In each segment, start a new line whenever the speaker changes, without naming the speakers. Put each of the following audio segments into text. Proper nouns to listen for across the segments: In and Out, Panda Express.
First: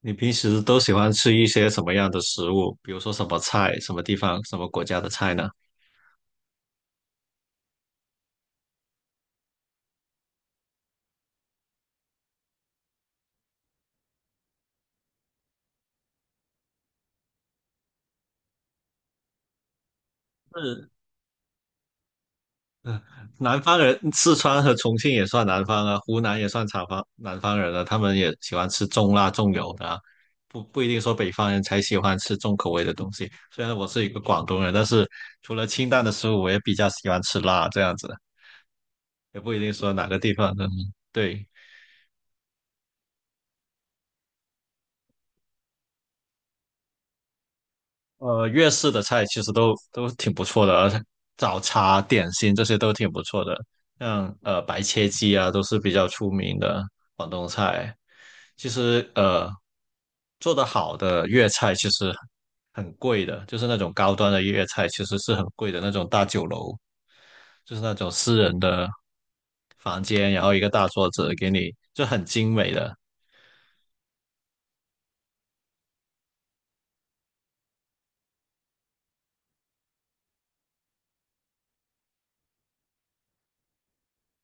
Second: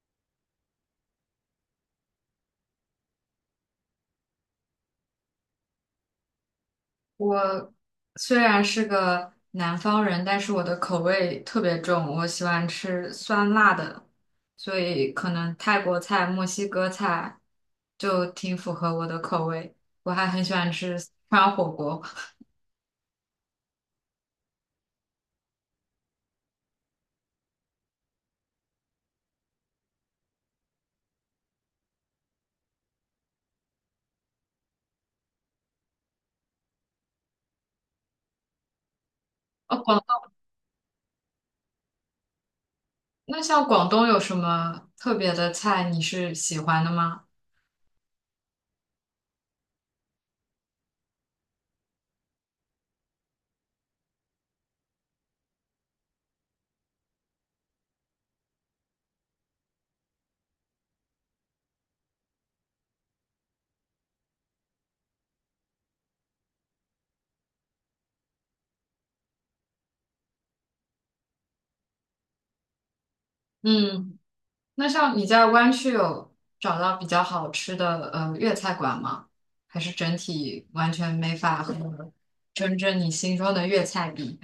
你平时都喜欢吃一些什么样的食物？比如说什么菜，什么地方，什么国家的菜呢？
我虽然是个南方人，但是我的口味特别重，我喜欢吃酸辣的，所以可能泰国菜、墨西哥菜就挺符合我的口味。我还很喜欢
是，
吃四川火锅。
嗯，南方人，四川和重庆也算南方啊，湖南也算南方人啊，他们也喜欢吃重辣重油的啊，不一定说北方人才喜欢吃重口味的东西。虽然我是一个广东人，但是除了清淡的食物，我也比较喜欢吃辣这样子，也不一定
哦，
说
广，
哪个地方的。嗯对，
那像广东有什么特别的菜你是喜欢的吗？
粤式的菜其实都挺不错的，而且早茶、点心这些都挺不错的，像白切鸡啊，都是比较出名的广东菜。其实做得好的粤菜其实很贵的，就是那种高端的粤菜其实是很贵的，那种大酒楼，就是那种私人的房间，然后一个大桌子给你，就很精美的。
嗯。那像你在湾区有找到比较好吃的粤菜馆吗？还是整体完全没法和真正你心中的粤菜比？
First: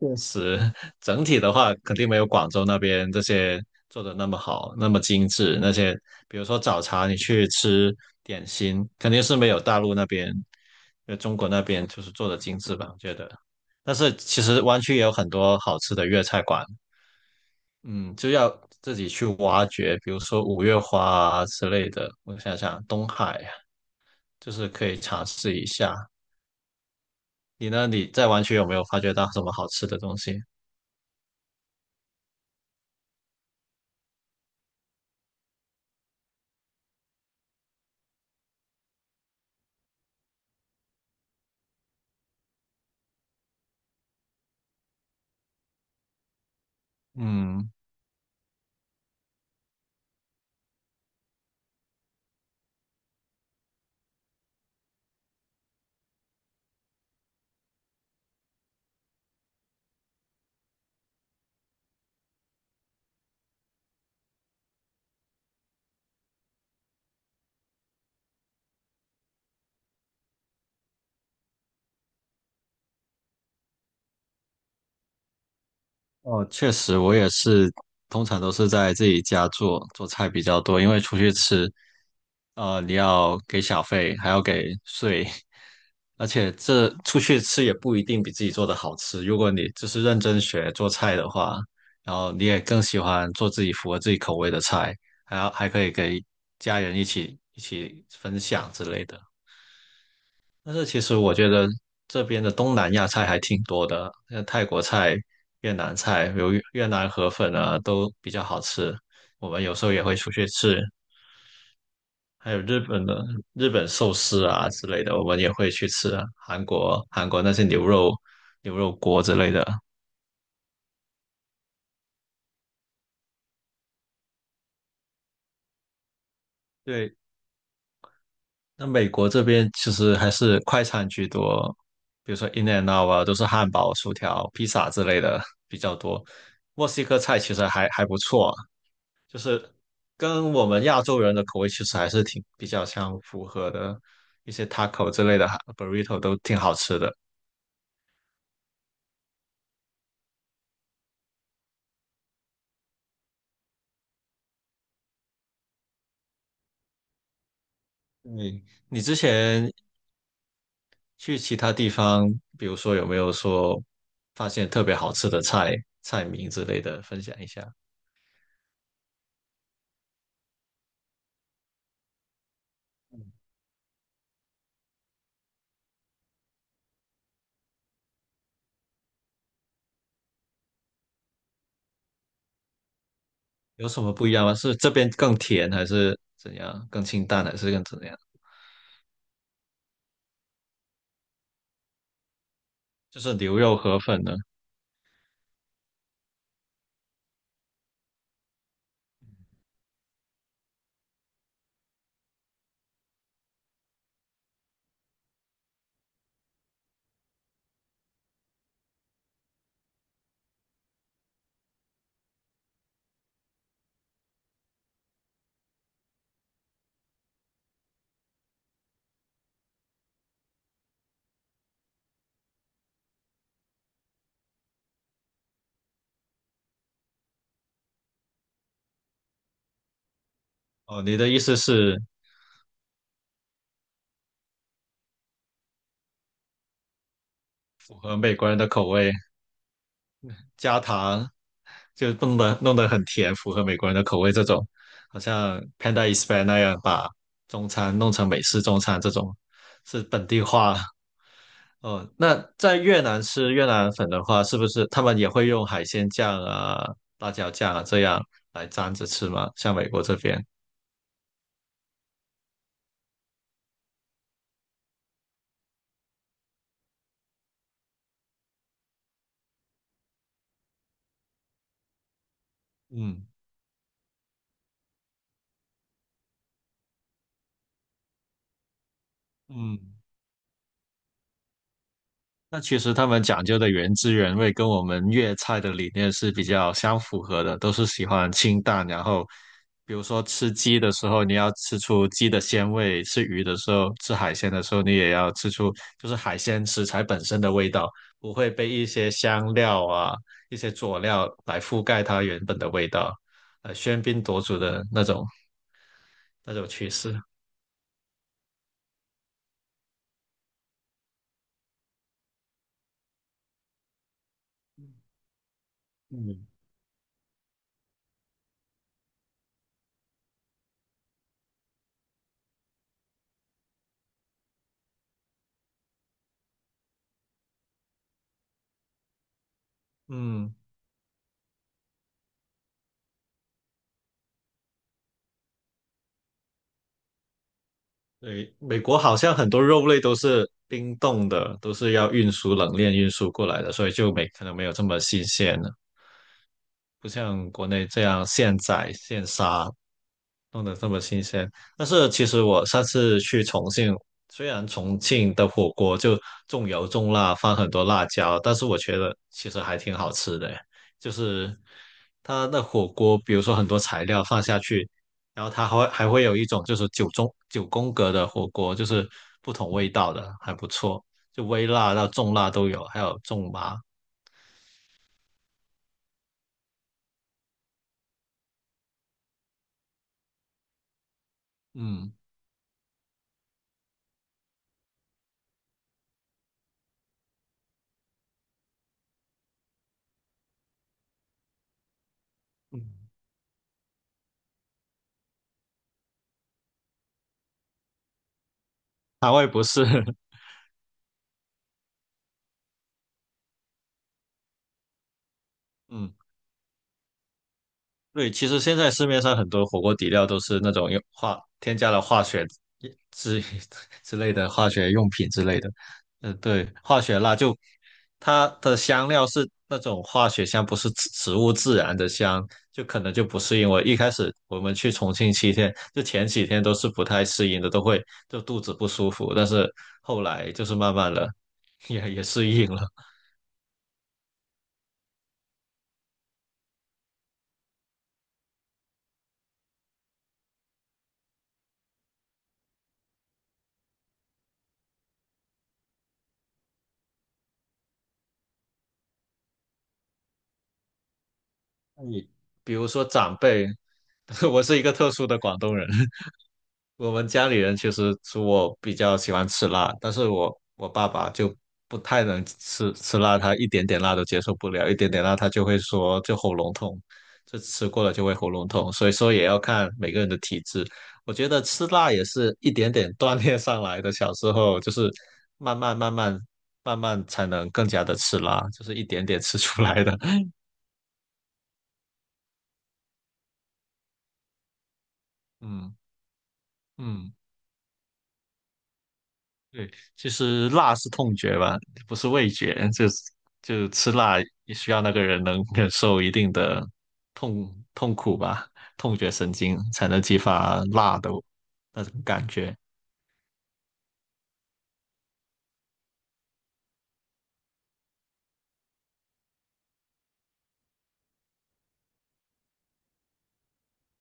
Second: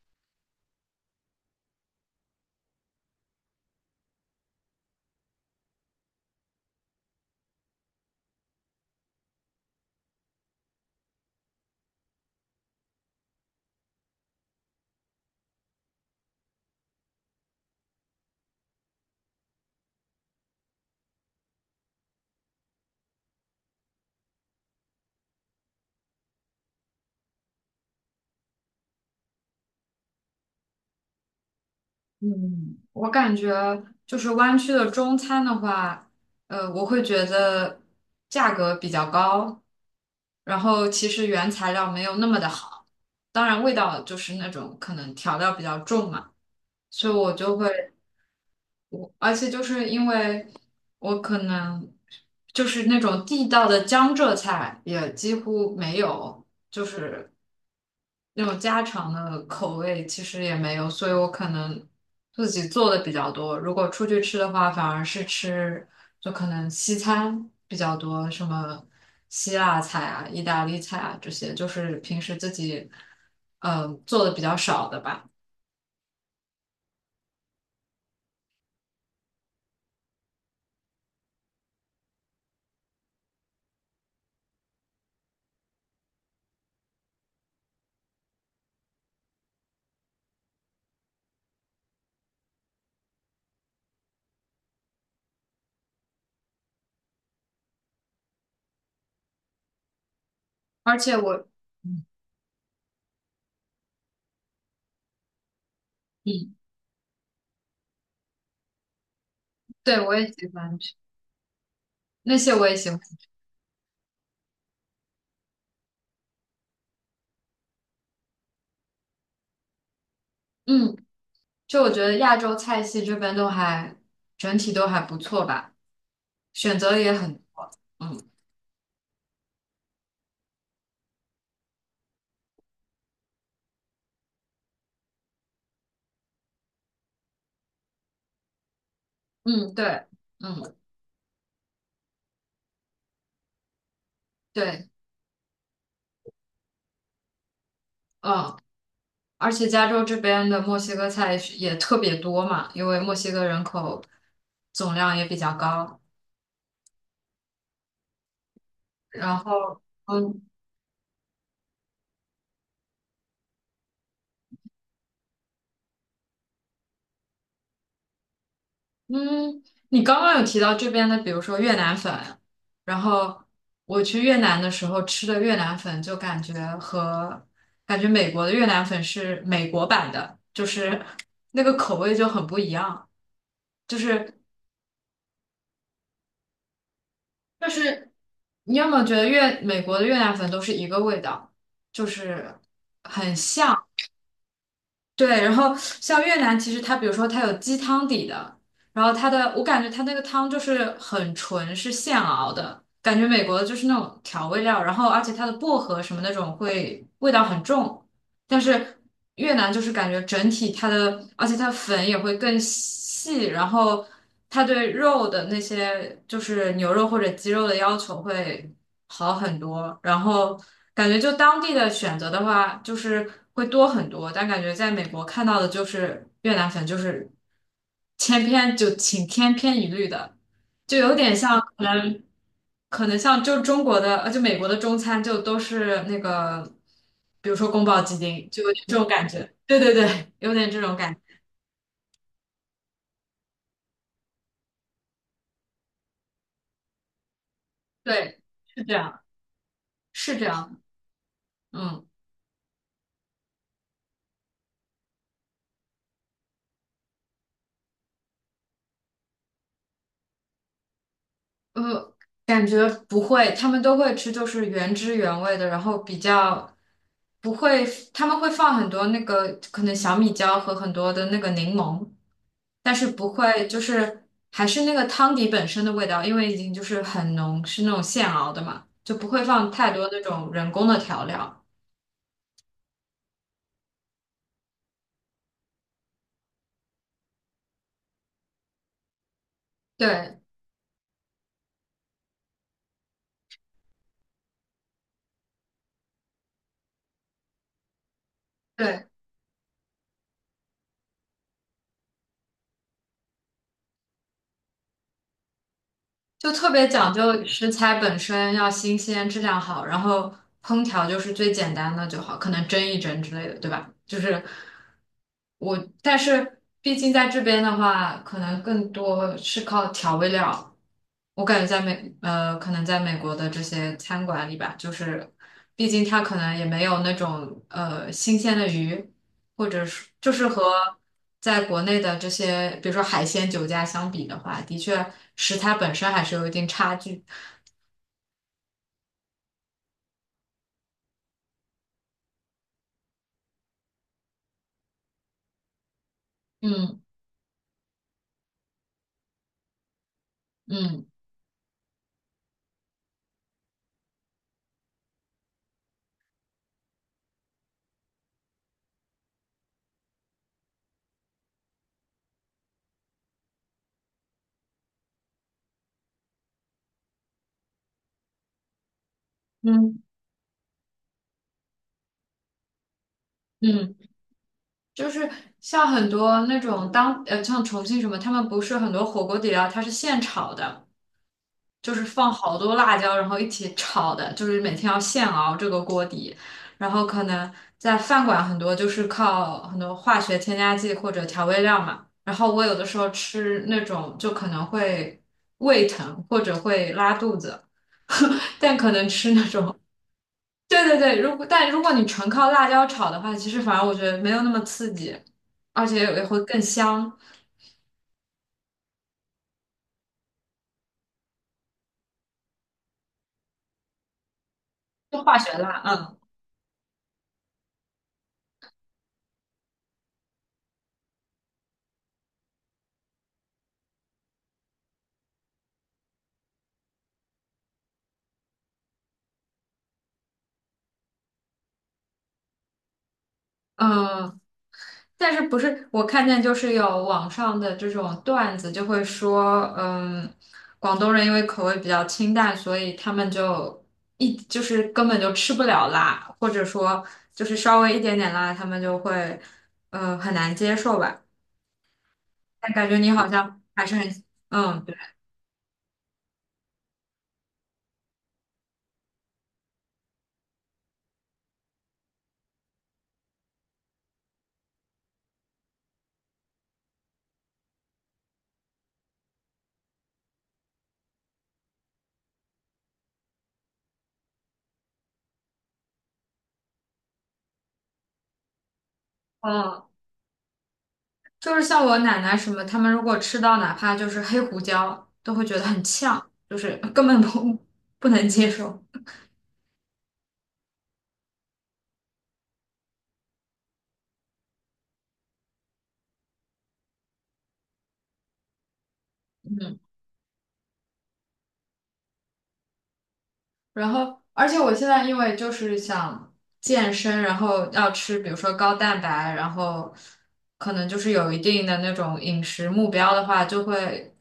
确实，整体的话，肯定没有广州那边这些做的那么好，那么精致。那些比如说早茶，你去吃点心，肯定是没有大陆那边，中国那边就是做的精致吧，我觉得。但是其实湾区也有很多好吃的粤菜馆，嗯，就要自己去挖掘，比如说五月花啊之类的。我想想，东海啊就是可以尝试一下。你呢？你在湾区有没有发掘到什么好吃的东西？
嗯，我感觉就是湾区的中餐的话，我会觉得价格比较高，然后其实原材料没有那么的好，当然味道就是那种可能调料比较重嘛，所以我就会。
嗯。
而且就是因为我可能就是那种地道的江浙菜也几乎没有，就是那种家常的口味其实也没有，所以我可能自己做的比较多。如果出去吃的话，反而是吃就可能西餐比较多，什么希腊菜啊、意大利菜啊这些，就是平时自己做的比较少的吧。
哦，确实，我也是，通常都是在自己家做做菜比较多，因为出去吃，你要给小费，还要给税，而且这出去吃也不一定比自己做的好吃。如果你就是认真学做菜的话，然后你也更喜欢做自己符合自己口味的菜，还可以给家人一起分享之类的。但是
而
其
且
实我
我
觉得
嗯，
这边的东南亚菜还挺多的，像泰国菜、越南菜，比如越南河粉啊，都比较好吃。我们有时候
对，
也
我
会
也
出去
喜欢
吃，
吃。那
还
些
有
我也
日
喜欢。
本的日本寿司啊之类的，我们也会去吃啊韩国那些牛肉锅之类的。
嗯，就我觉得亚洲菜系这边都还整体都还不错吧，选择也
对，
很多。嗯。
那美国这边其实还是快餐居多，比如说 In and Out 啊，都是汉堡、薯条、披萨之类的 比较多。墨西哥菜其实还不错，就是
嗯，对。
跟我
嗯。
们亚洲人的口味其实还是挺比较相符合的，一些
对。
taco 之类的哈 burrito 都挺好吃的。
嗯，而且加州这边的墨西哥菜是也特别多嘛，因为墨西哥人口总量也比较高。
你你之
然
前
后，嗯，
去其他地方，比如说有没有说发现特别好吃的菜名之类的，分享一下，
嗯，你刚刚有提到这边的，比如说越南粉，然后我去越南的时候吃的越南粉，就感觉和感觉美国的越南粉是美国版的，就是 那个口味就很不一样，
有
就
什么不一
是
样吗？是这边更甜还是怎样？更清淡还
就
是更怎
是
样？
你有没有觉得越美国的越南粉都是一个味道，就是
就
很
是牛肉
像，
河粉呢？
对，然后像越南，其实它比如说它有鸡汤底的，然后它的我感觉它那个汤就是很纯，是现熬的，感觉美国的就是那种调味料，然后而且它的薄荷什么那种会味道很重，但是越南就是感觉整体它的，而且它粉也会更细，然后它对肉的那些就是牛肉或者鸡肉的要求会好很多，然后感觉就当地的选择的话，就是会多很多，但感觉在美国看到的就是越南粉就是千篇一律的，就
哦，
有
你的
点
意思
像
是
可能像就中国的，就美国的中餐就都是那个，比如说宫
符
保
合
鸡
美
丁，
国人
就
的
有点
口
这种
味，
感觉。对对对，有点这
加
种感觉。
糖就弄得很甜，符合美国人的口味这种，好像 Panda Express 那样把中餐弄成
对，
美式中
是这
餐这
样，
种，是本
是
地
这
化。
样。嗯。
哦，那在越南吃越南粉的话，是不是他们也会用海鲜酱啊、辣椒酱啊这样来沾着吃吗？像美国这边，
呃，感觉不会，他们都会吃，就是原汁原味的，然后比较不会，他们会放很多那个可能小米椒和很多的那个柠檬，但是
嗯
不会就是还是那个汤底本身的味道，因为已经就是很浓，是那种现熬的嘛，就不会放
嗯。
太多那种人工的调料。
那其实他们讲究的原汁原味，跟我们粤菜的理念是比较相符合的，都是喜欢清淡。然后，比如说
对。
吃鸡的时候，你要吃出鸡的鲜味；吃鱼的时候，吃海鲜的时候，你也要吃出就是海鲜食材本身的味道，不会被一
对，
些香料啊、一些佐料来覆盖它原本的味道，喧宾夺主的那种
就
那种
特别
趋
讲
势。
究食材本身要新鲜、质量好，然后烹调就是最简单的就好，可能蒸一蒸之类的，对吧？就是我，但
嗯，
是毕竟在这边的话，可能更多是靠调味料。我感觉在可能在美国的这些餐馆里吧，就是毕竟它可能也没有那种新鲜的鱼，或者是就是
嗯。
和在国内的这些，比如说海鲜酒家相比的话，的确食材本身还是有一定差距。
对，美国好像很多肉类都是冰冻的，都是要运输冷链运输过来的，所以就没可能没有这么新鲜了，
嗯。
不像国内这样现宰现杀。弄得这么
嗯。
新鲜。但是其实我上次去重庆，虽然重庆的火锅就重油重辣，放很多辣椒，但是我觉得其实还挺好吃的。就是它的火锅，比如说很多材料放下去，然后它还会有一种就是九宫格的火锅，就是不同味
嗯。
道的，还不错，就微辣到重辣都有，还有重麻。
嗯，就是像很多那种像重庆什么，他们不是很多火锅底料它是现炒的。就是
嗯
放好多辣椒，然后一起炒的，就是每天要现熬这个锅底。然后可能在饭馆很多就是靠很多化学添加剂或者调味料嘛。然后我有
嗯，
的时候吃那种就可能会胃疼或者会拉肚子。对对对，如果但如果你纯靠辣椒炒的话，其实反而我觉得没有那么刺激，而且
嗯，
也会更香，
对，其实现在市面上很多火锅底料都是那种用化添加了化学之 之类的化学用
就
品
化
之
学
类的，
辣，嗯。
嗯，对，化学辣就它的香料是那种化学香，不是植物自然的香，就可能就不适应。我一开始我们去重庆7天，就前几天都是不太适应的，都会就肚子不舒服，但是后来就是慢慢的也适应了。
嗯，但是不是我看见就是有网上的这种段子，就会说，嗯，广东人因为口味比较清淡，所以他们就就是根本就吃不了辣，或者说就是稍微一点点辣，他们就会很难接受吧。
你
但
比如
感觉
说
你好
长
像
辈，
还是很，
我是一
嗯，
个
对，
特殊的广东人。我们家里人其实是我比较喜欢吃辣，但是我爸爸就不太能吃辣，他一点点辣都接受不了，一点点辣他就会说就喉咙痛，就吃过了就会喉咙痛，所以说也要看每个人的体质。我觉得吃辣也是一点点锻炼上来的，小时候就是慢慢慢慢慢慢才能更加的吃辣，就是一点点吃
嗯，
出来的。
就是像我奶奶什么，他们如果吃到哪怕就是黑胡椒，都会觉得很
嗯
呛，就是根本
嗯。
不能接受。
对，其实辣是痛觉吧，不是味觉，就吃辣也需要那个人能 忍受一定的痛苦吧，痛觉神经
嗯。
才能激发辣的那种感觉。
而且我现在因为就是想健身，然后要吃，比如说高蛋白，然后可能就是有一定的那种饮食目标的话，就会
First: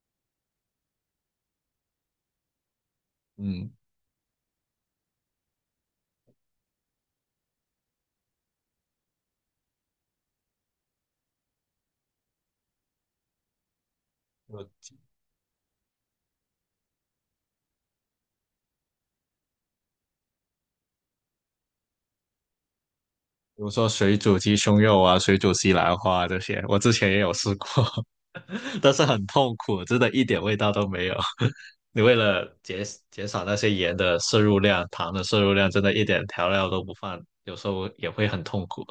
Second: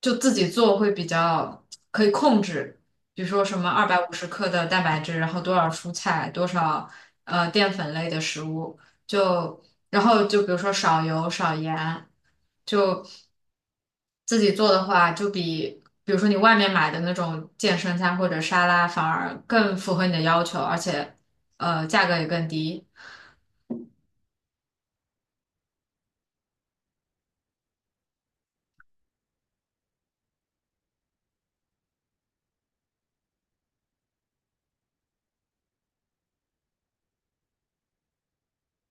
就自己做会比较可以控制，比如说什么
嗯，
250克的蛋白质，然后多少蔬菜，多少淀粉类的食物，就然后就比如说少油少盐，就自己
我比
做的话，就比如说你外面买的那种健身餐或者沙拉，反而更符合你的要求，而且价格也更低。
如说水煮鸡胸肉啊，水煮西兰花啊这些，我之前也有试过，但是很痛苦，真的一点味道都没有。你为了减少那些盐的摄入量、糖的摄入量，真的一点调料都不放，有时候也会很痛苦。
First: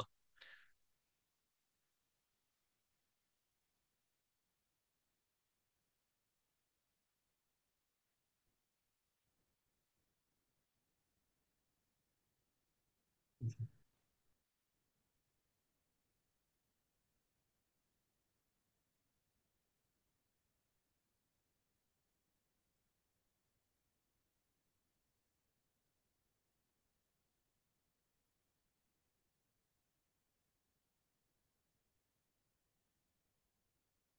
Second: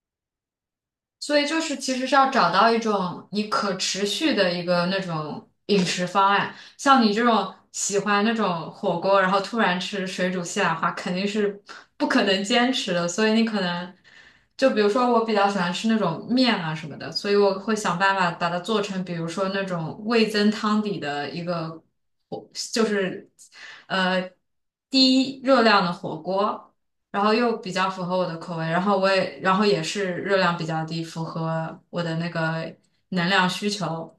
所以就是其实是要找到一种你可持续的一个那种饮食方案，像你这种喜欢那种火锅，然后突然吃水煮西兰花，肯定是 不可能坚持的，所以你可能。就比如说，我比较喜欢吃那种面啊什么的，所以我会想办法把它做成，比如说那种味增汤底的一个火，就是呃低热量的火锅。然后又比较符合我的口味，然后我也，然后也是热量比较低，符合我的那个能量需求。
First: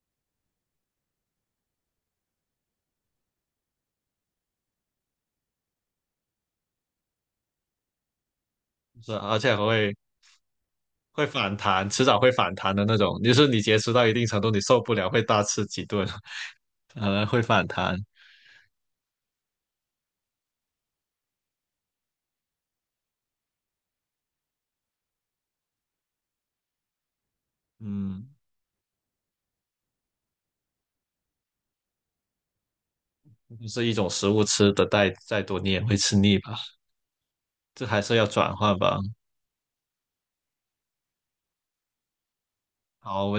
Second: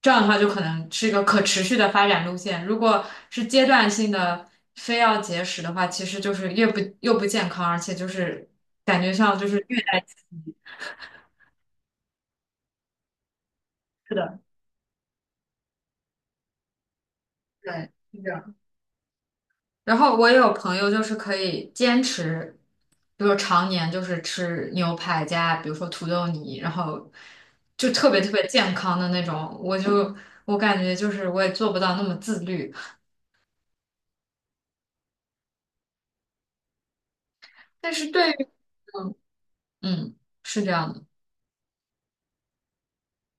这样的话，就可能是一个可持续的发展路线。如果是阶段性的，非要节食的话，其实就是越不又不健康，而且就是感觉
是，
上
而
就
且
是
还
虐
会
待自己。
会反弹，迟早会反弹的那种。就是你节食到一
是
定
的，
程度，你受不了，会大吃几顿，会反
对。
弹。
是的，然后我也有朋友就是可以坚持，比如常年就是吃牛排加，比如说土豆泥，然后就特别
嗯，
特别健康的那种。我就我感觉就是我也做不到那么自律，
是一种食物吃的再多，你也会吃腻吧？这
但
还
是
是要
对于
转换吧。
嗯嗯是这样的。
好，我